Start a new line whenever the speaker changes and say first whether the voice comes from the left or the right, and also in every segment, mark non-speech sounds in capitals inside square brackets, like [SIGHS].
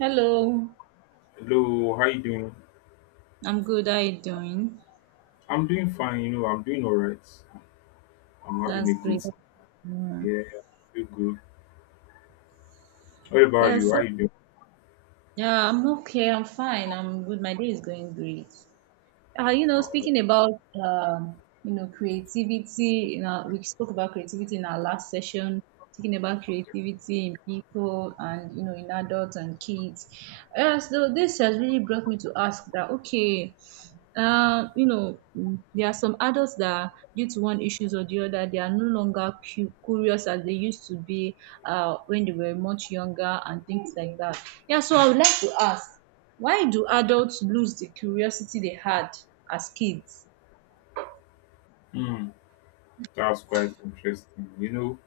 right: Hello,
left: Hello, how you doing?
right: I'm good. How you doing?
left: I'm doing fine, you know, I'm doing all right. I'm having
right: That's
left: a good,
right: great. Yeah.
left: yeah, I feel good. What about
right: Yeah,
left: you? How
right: so
left: you doing?
right: yeah, I'm okay. I'm fine. I'm good. My day is going great.
left: All right.
right: Speaking about creativity, you know, we spoke about creativity in our last session. Speaking about creativity in people and, you know, in adults and kids. So this has really brought me to ask that, okay, there are some adults that, due to one issues or the other, they are no longer curious as they used to be when they were much younger and things like that. Yeah, so I would like to ask: why do adults lose the curiosity they had as kids?
left: Hmm, that's quite interesting. You know,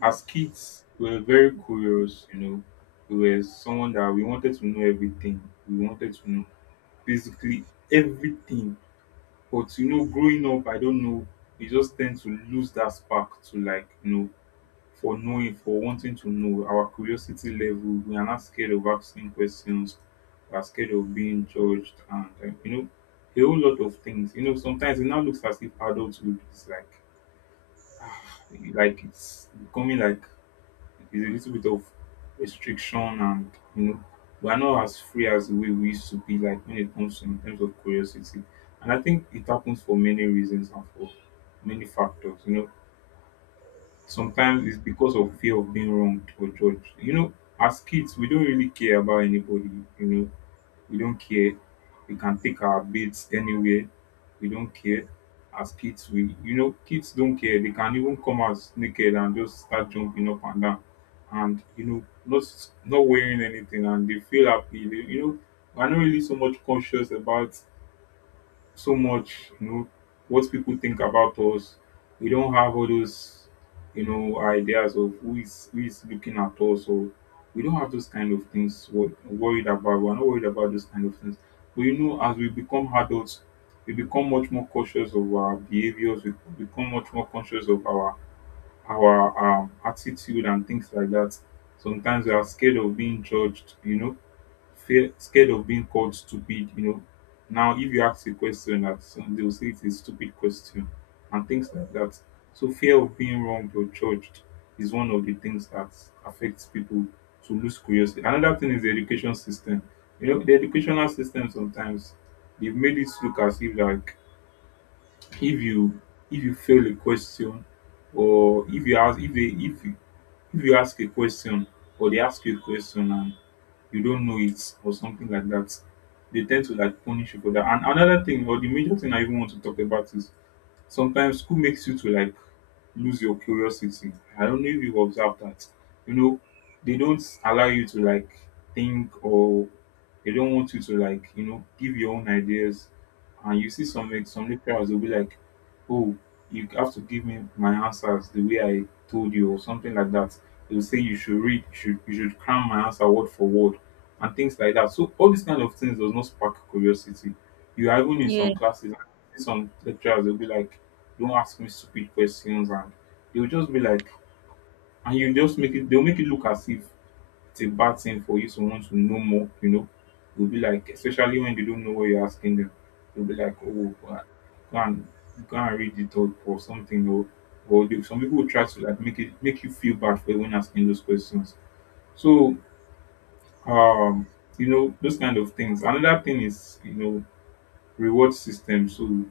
left: as kids, we were very curious, you know. We were someone that we wanted to know everything. We wanted to know basically everything. But, you know, growing up, I don't know, we just tend to lose that spark to like, you know, for knowing, for wanting to know, our curiosity level, we are not scared of asking questions, we are scared of being judged, and you know, a whole lot of things. You know, sometimes it now looks as if adulthood is like, [SIGHS] ah, like it's becoming like it's a little bit of restriction, and you know, we are not as free as the way we used to be, like when it comes to in terms of curiosity. And I think it happens for many reasons and for many factors, you know. Sometimes it's because of fear of being wronged or judged. You know, as kids, we don't really care about anybody. You know, we don't care. We can take our baits anywhere. We don't care. As kids, we, you know, kids don't care. They can even come out naked and just start jumping up and down, and you know, not wearing anything, and they feel happy. They, you know, we're not really so much conscious about so much, you know, what people think about us. We don't have all those, you know, ideas of who is looking at us. So we don't have those kind of things worried about. We're not worried about those kind of things. But you know, as we become adults, we become much more cautious of our behaviors. We become much more conscious of our attitude and things like that. Sometimes we are scared of being judged, you know, fear scared of being called stupid, you know. Now, if you ask a question that they will say it's a stupid question and things like that. So, fear of being wronged or judged is one of the things that affects people to lose curiosity. Another thing is the education system. You know, the educational system sometimes they've made it look as if like if you if you fail a question or if you ask if they if you ask a question or they ask you a question and you don't know it or something like that. They tend to like punish you for that. And another thing, or the major thing I even want to talk about is sometimes school makes you to like lose your curiosity. I don't know if you've observed that. You know, they don't allow you to like think or they don't want you to like, you know, give your own ideas. And you see some like, some lecturers will be like, "Oh, you have to give me my answers the way I told you" or something like that. They will say you should read, you should cram my answer word for word and things like that. So all these kind of things does not spark curiosity. You are even in
right: Yeah,
left: some classes, some lecturers will be like, "Don't ask me stupid questions," and they'll just be like, and you just make it, they'll make it look as if it's a bad thing for you to want to know more, you know. You'll be like, especially when they don't know what you're asking them, they'll be like, "Oh, go and go and read it up" or something, or they, some people will try to like make it make you feel bad for when asking those questions. So um you know those kind of things. Another thing is, you know, reward system. So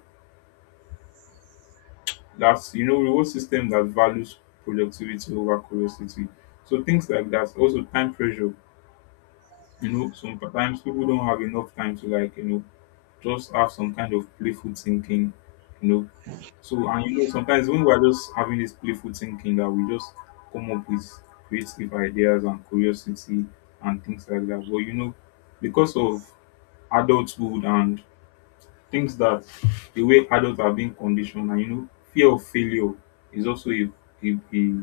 left: that's, you know, reward system that values productivity over curiosity, so things like that. Also time pressure, you know, sometimes people don't have enough time to like, you know, just have some kind of playful thinking, you know. So, and you know, sometimes when we're just having this playful thinking that we just come up with creative ideas and curiosity and things like that. But you know, because of adulthood and things, that the way adults are being conditioned, and you know, fear of failure is also a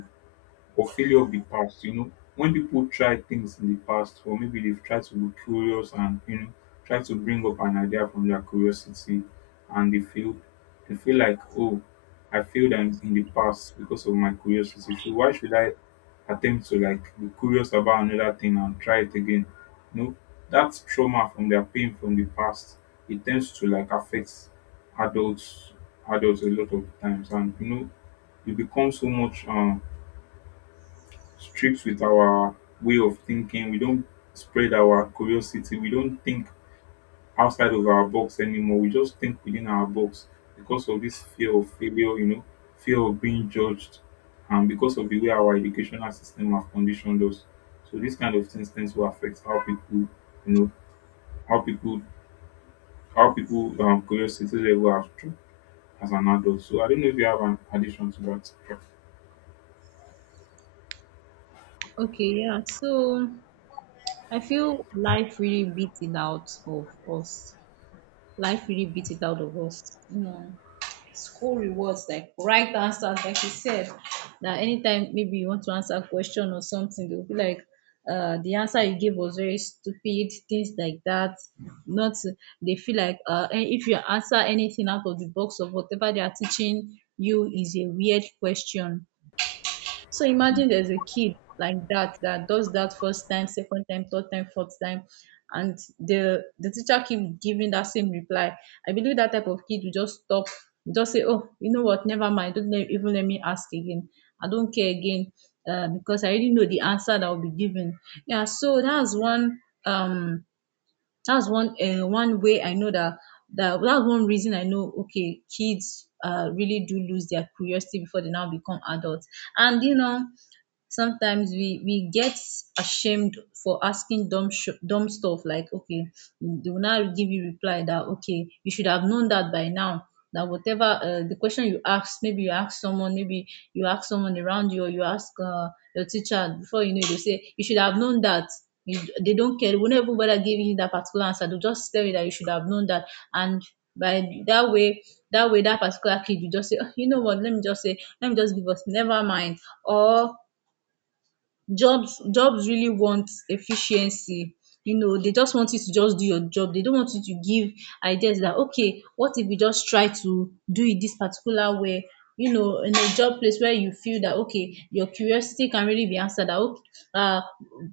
left: or failure of the past. You know, when people try things in the past, or maybe they've tried to be curious and you know, try to bring up an idea from their curiosity, and they feel, they feel like, oh, I failed in the past because of my curiosity. So why should I attempt to like be curious about another thing and try it again? You know, that trauma from their pain from the past, it tends to like affect adults adults a lot of times. And you know, you become so much strict with our way of thinking. We don't spread our curiosity. We don't think outside of our box anymore. We just think within our box because of this fear of failure, you know, fear of being judged, and because of the way our educational system have conditioned us. So these kind of things tends to affect how people, you know, how people, how people curiosity level are true as an adult. So I don't know if you have an addition to that.
right: okay, yeah. So I feel life really beat it out of us. Life really beat it out of us. You know, school rewards like right answers, like you said, that anytime maybe you want to answer a question or something, they'll be like, the answer you gave was very stupid, things like that. Not, they feel like, and if you answer anything out of the box of whatever they are teaching you, is a weird question. So imagine there's a kid like that that does that first time, second time, third time, fourth time, and the teacher keep giving that same reply. I believe that type of kid will just stop, just say, "Oh, you know what? Never mind. Don't let, even let me ask again. I don't care again, because I already know the answer that I'll be given." Yeah. So that's one, um one way I know that, that's one reason I know, okay, kids really do lose their curiosity before they now become adults. And you know, sometimes we get ashamed for asking dumb dumb stuff, like okay, they will now give you reply that, okay, you should have known that by now, that whatever, the question you ask, maybe you ask someone, maybe you ask someone around you, or you ask, your teacher, before you know it, they say you should have known that. You, they don't care, they will not even bother giving you that particular answer, they'll just tell you that you should have known that. And by that way, that way, that particular kid, you just say, "Oh, you know what, let me just say, let me just give us, never mind." Or jobs, jobs really want efficiency, you know, they just want you to just do your job, they don't want you to give ideas that, okay, what if we just try to do it this particular way? You know, in a job place, where you feel that, okay, your curiosity can really be answered, that okay, uh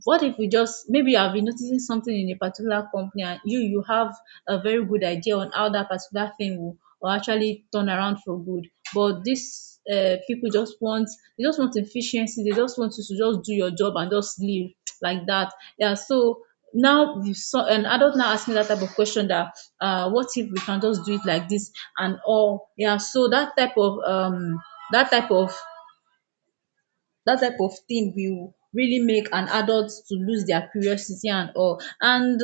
right: what if we just, maybe you have been noticing something in a particular company and you have a very good idea on how that particular thing will actually turn around for good, but dis, pipu just want, dey just want efficiency, dey just want you to just do your job and just leave like dat. Yeah, so now you saw an adult now ask me dat type of question, dat, what if we can just do it like dis and all? Yeah, so dat type of, dat type of dat type of thing will really make an adult to lose dia curiosity and all. And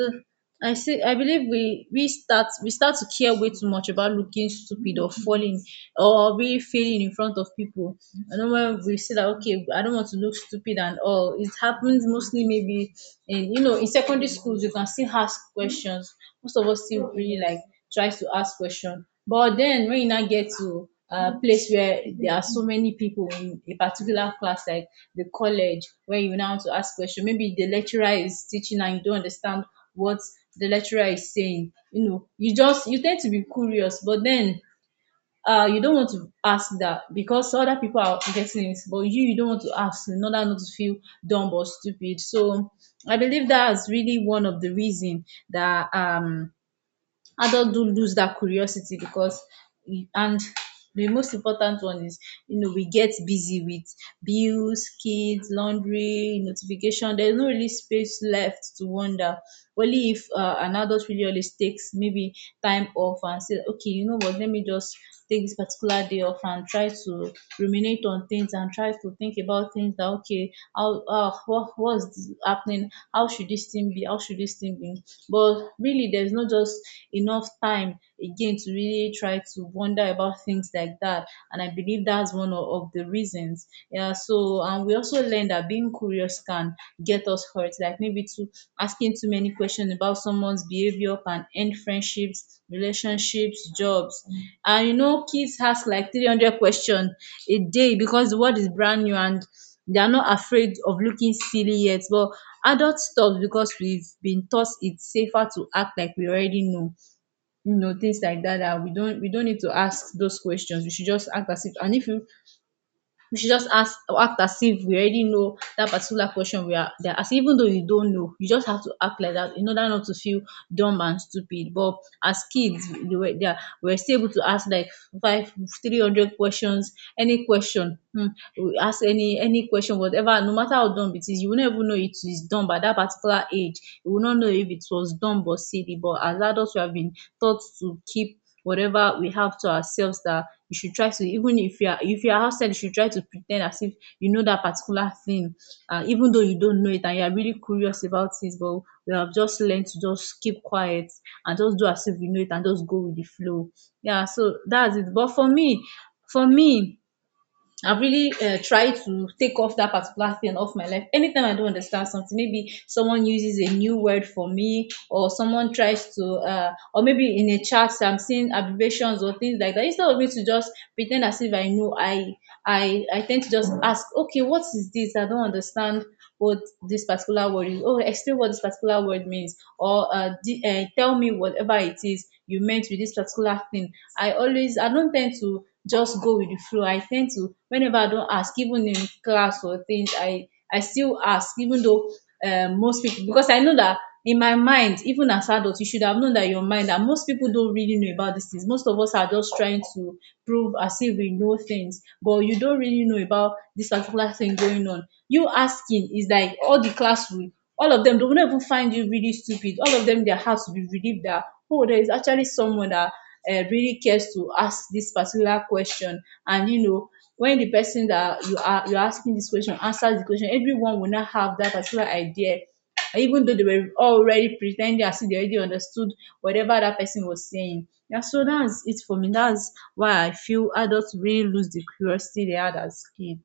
right: I say I believe we start to care way too much about looking stupid or falling or really failing in front of people. I know when we say that, okay, I don't want to look stupid and all. It happens mostly maybe in, you know, in secondary schools you can still ask questions. Most of us still really like tries to ask questions. But then when you now get to a place where there are so many people in a particular class, like the college, where you now want to ask question, maybe the lecturer is teaching and you don't understand what the lecturer is saying. You know, you just you tend to be curious, but then you don't want to ask that because other people are getting it, but you don't want to ask in order not to feel dumb or stupid. So I believe that is really one of the reason that, adults do lose that curiosity because, and the most important one is, you know, we get busy with bills, kids, laundry, notification, there's no really space left to wonder. Only if, an adult really always takes, maybe time off and says, okay, you know what, let me just take this particular day off and try to ruminate on things and try to think about things, that okay, how, what's happening, how should this thing be, how should this thing be. But really there's no just enough time again to really try to wonder about things like that. And I believe that's of the reasons. Yeah. So, and we also learn that being curious can get us hurt. Like maybe to asking too many questions about someone's behavior can end friendships, relationships, jobs. And you know, kids ask like 300 questions a day because the world is brand new and they are not afraid of looking silly yet. But adults stop because we've been taught it's safer to act like we already know, you know, things like that, that we don't need to ask those questions, we should just act as if. And if you, we should just ask act as if we already know that particular question, we are there as, even though you don't know, you just have to act like that in order not to feel dumb and stupid. But as kids, they were there we were still able to ask like 5, 300 questions, any question. Hmm, we ask any question, whatever, no matter how dumb it is, you will not even know it is dumb at that particular age, you will not know if it was dumb or silly. But as adults, we have been taught to keep whatever we have to ourselves, that you should try to, even if you are outside, you should try to pretend as if you know that particular thing, even though you don't know it and you are really curious about it. But we have just learned to just keep quiet and just do as if we know it and just go with the flow. Yeah, so that's it. But for me For me, I've really tried to take off that particular thing off my life. Anytime I don't understand something, maybe someone uses a new word for me, or someone tries to, or maybe in a chat I'm seeing abbreviations or things like that, instead of me to just pretend as if I know, I I tend to just ask, okay, what is this? I don't understand what this particular word is. Oh, explain what this particular word means, or tell me whatever it is you meant with this particular thing. I don't tend to just go with the flow. I tend to, whenever I don't ask, even in class or things, I still ask, even though, most people, because I know that in my mind, even as adults, you should have known that, your mind, that most people don't really know about these things. Most of us are just trying to prove as if we know things, but you don't really know about this particular thing going on. You asking is like all the classroom, all of them, they will not even find you really stupid. All of them, their hearts will be relieved that, oh, there is actually someone that, really cares to ask this particular question. And, you know, when the person that you're asking this question answers the question, everyone will not have that particular idea, even though they were already pretending as if they already understood whatever that person was saying. Yeah, so that's it for me. That's why I feel adults really lose the curiosity they had as kids.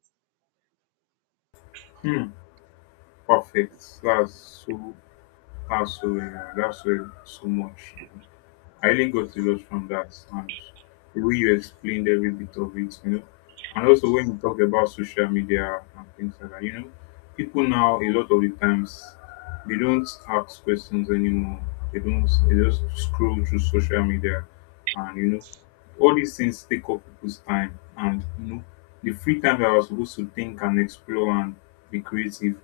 left: Hmm. Perfect. That's so. And so that's where so much. I really got a lot from that, and the way you explained every bit of it, you know. And also when you talk about social media and things like that, you know, people now a lot of the times they don't ask questions anymore. They don't, they just scroll through social media, and you know, all these things take up people's time. And you know, the free time that I was supposed to think and explore and be creative,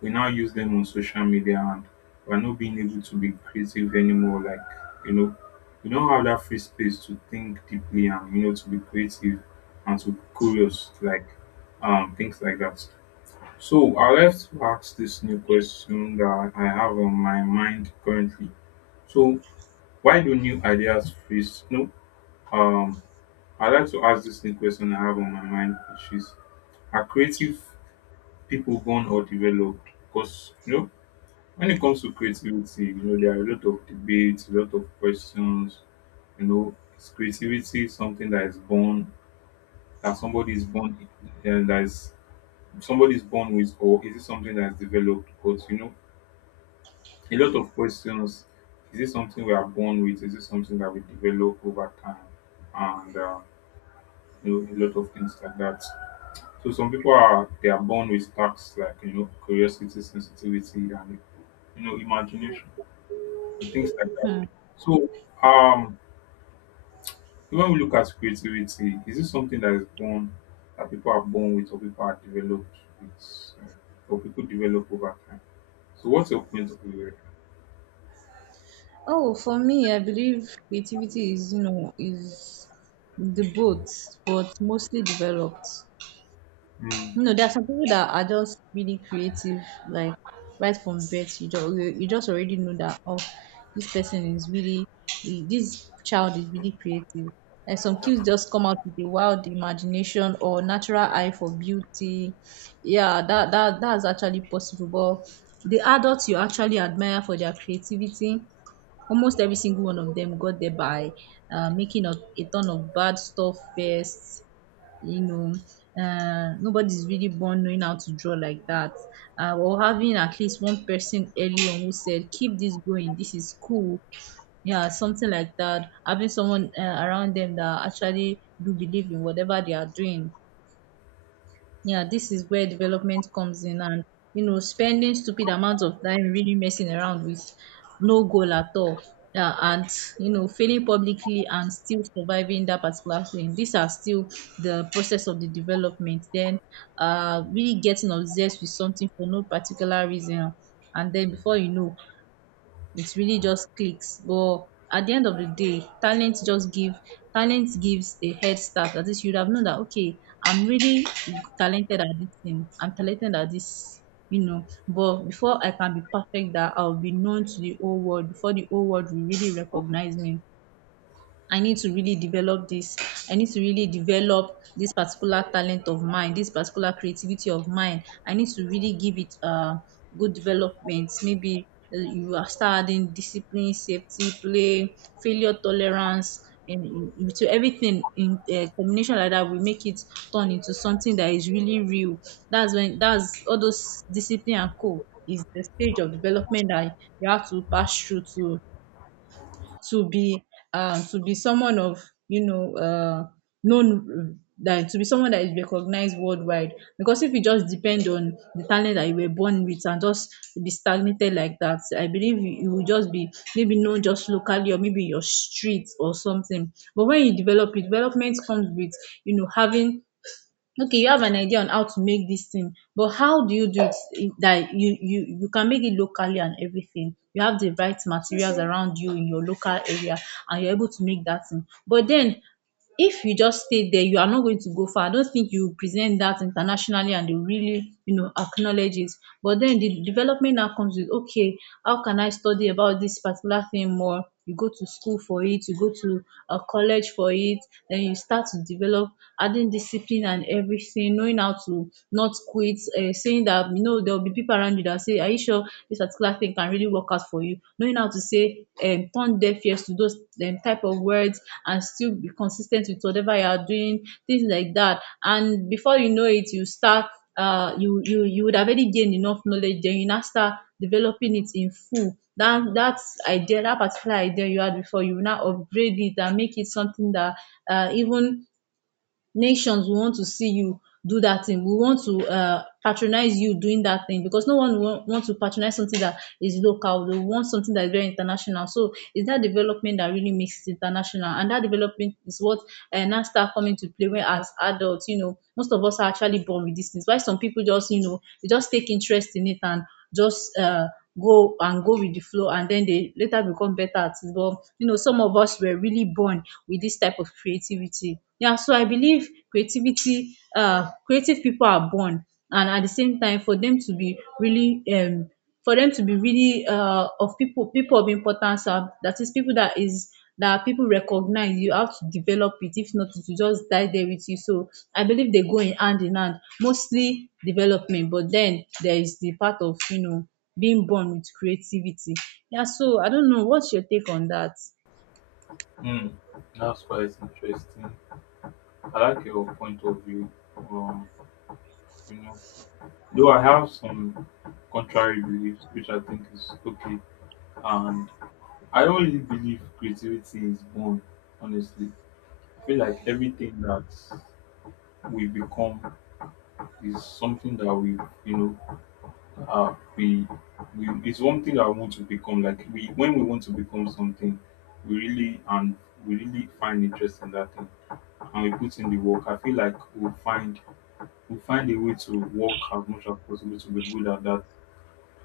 left: we now use them on social media, and we're not being able to be creative anymore. Like, you know, we don't have that free space to think deeply and you know to be creative and to be curious, like things like that. So I would like to ask this new question that I have on my mind currently. So why do new ideas freeze? No, um I'd like to ask this new question I have on my mind, which is are creative people born or developed? Because you know, when it comes to creativity, you know, there are a lot of debates, a lot of questions. You know, is creativity something that is born, that somebody is born and that is somebody is born with, or is it something that is developed? Because you know, a lot of questions. Is it something we are born with? Is it something that we develop over time? And you know, a lot of things like that. So some people, are they are born with tasks like you know curiosity, sensitivity, and you know imagination and things like that.
right: Hmm.
left: So um, when we look at creativity, is this something that is born, that people are born with, or people are developed with, uh, or people develop over time? So what's your point of view here?
right: Oh, for me, I believe creativity is, you know, is the both, but mostly developed.
left: Mm.
right: No, there are some people that are just really creative, like right from birth, you just you you just already know that, oh, this person is really this child is really creative. And some kids just come out with a wild imagination or natural eye for beauty. Yeah, that's actually possible. But the adults you actually admire for their creativity, almost every single one of them got there by making a ton of bad stuff first you know Nobody's really born knowing how to draw like that, or having at least one person early on who said, keep this going, this is cool. Yeah, something like that, having someone around them that actually do believe in whatever they are doing. Yeah, this is where development comes in, and, you know, spending stupid amounts of time really messing around with no goal at all. Yeah, and, you know, failing publicly and still surviving that particular thing. These are still the process of the development. Then really getting obsessed with something for no particular reason. And then before you know, it really just clicks. But at the end of the day, talent gives a head start. At least you'd have known that, okay, I'm really talented at this thing. I'm talented at this, you know. But before I can be perfect, that I'll be known to the whole world. Before the whole world will really recognize me, I need to really develop this. I need to really develop this particular talent of mine, this particular creativity of mine. I need to really give it good development. Maybe you are starting discipline, safety, play, failure tolerance, and to everything in a combination like that will make it turn into something that is really real. That's when, that's all those discipline and co is the stage of development that you have to pass through to be to be someone of, you know, known, that to be someone that is recognized worldwide. Because if you just depend on the talent that you were born with and just be stagnated like that, I believe you, you will just be maybe known just locally, or maybe your street or something. But when you develop it, development comes with, you know, having, okay, you have an idea on how to make this thing, but how do you do it that you can make it locally and everything. You have the right materials around you in your local area, and you're able to make that thing. But then if you just stay there, you are not going to go far. I don't think you present that internationally and they really, you know, acknowledge it. But then the development now comes with, okay, how can I study about this particular thing more? You go to school for it, you go to a college for it, then you start to develop, adding discipline and everything, knowing how to not quit, saying that, you know, there will be people around you that say, are you sure this particular thing can really work out for you. Knowing how to say, turn deaf ears to those type of words, and still be consistent with whatever you are doing, things like that. And before you know it, you start you would have already gained enough knowledge. Then you now start developing it in full. That idea, that particular idea you had before, you will now upgrade it and make it something that, even nations will want to see you do that thing. We want to, patronize you doing that thing, because no one will want to patronize something that is local. They want something that is very international. So it's that development that really makes it international, and that development is what now start coming to play when as adults. You know, most of us are actually born with these things. Why some people just, you know, they just take interest in it and just go and go with the flow, and then they later become better at it. But you know, some of us were really born with this type of creativity. Yeah, so I believe creativity, creative people are born, and at the same time, for them to be really for them to be really of people of importance, are, that is people that is, that people recognize, you have to develop it. If not, it will just die there with you. So I believe they go in hand in hand, mostly development, but then there is the part of, you know, being born with creativity. Yeah, so I don't know what's your take on that.
left: Mm. That's quite interesting. I like your point of view. Um, you know, though I have some contrary beliefs, which I think is okay. And I don't really believe creativity is born, honestly. I feel like everything that we become is something that you know, uh, we, we, it's one thing that we want to become. Like we, when we want to become something, we really and we really find interest in that thing, and we put in the work. I feel like we'll find a way to work as much as possible to be good at that.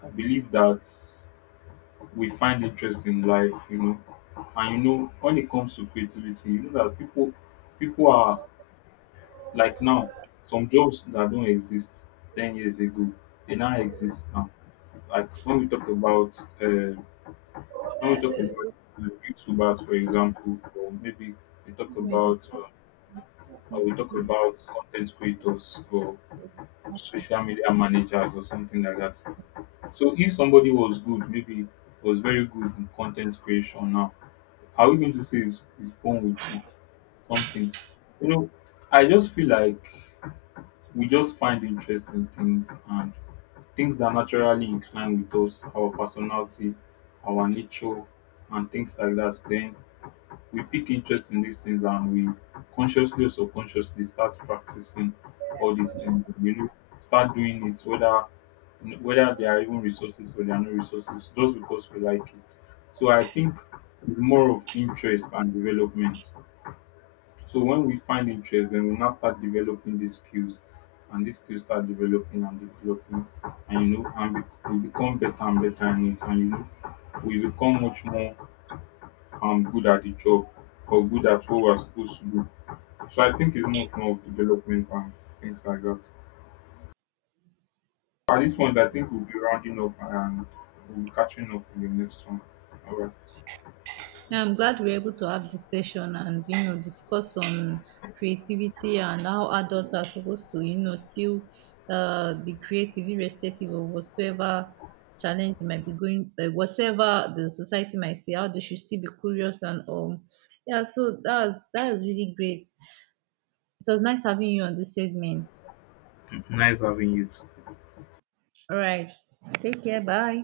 left: I believe that we find interest in life, you know. And you know, when it comes to creativity, you know that people are like now, some jobs that don't exist 10 years ago, they now exist now. Like when we talk about when we talk about YouTubers, for example, or maybe we talk about or we talk about content creators or social media managers or something like that. So if somebody was good, maybe was very good in content creation now, are we going to say he's born with it? Something. You know, I just feel like we just find interesting things and things that are naturally incline with us, our personality, our nature, and things like that. Then we pick interest in these things, and we consciously or subconsciously start practicing all these things. You know, start doing it whether there are even resources or there are no resources, just because we like it. So I think it's more of interest and development. So when we find interest, then we now start developing these skills, and these skills start developing and developing, and you know, and we become better and better in it, and you know, we become much more, I'm good at the job or good at what we're supposed to do. So I think it's much more of development and things like that. At this point, I think we'll be rounding up and we'll be catching up in the next one. All right.
right: Yeah, I'm glad we're able to have this session and, you know, discuss on creativity and how adults are supposed to, you know, still be creative irrespective of whatsoever challenge they might be going, whatever the society might see, how they should still be curious. And yeah, so that was, really great. It was nice having you on this segment.
left: Nice having you too.
right: All right, take care, bye.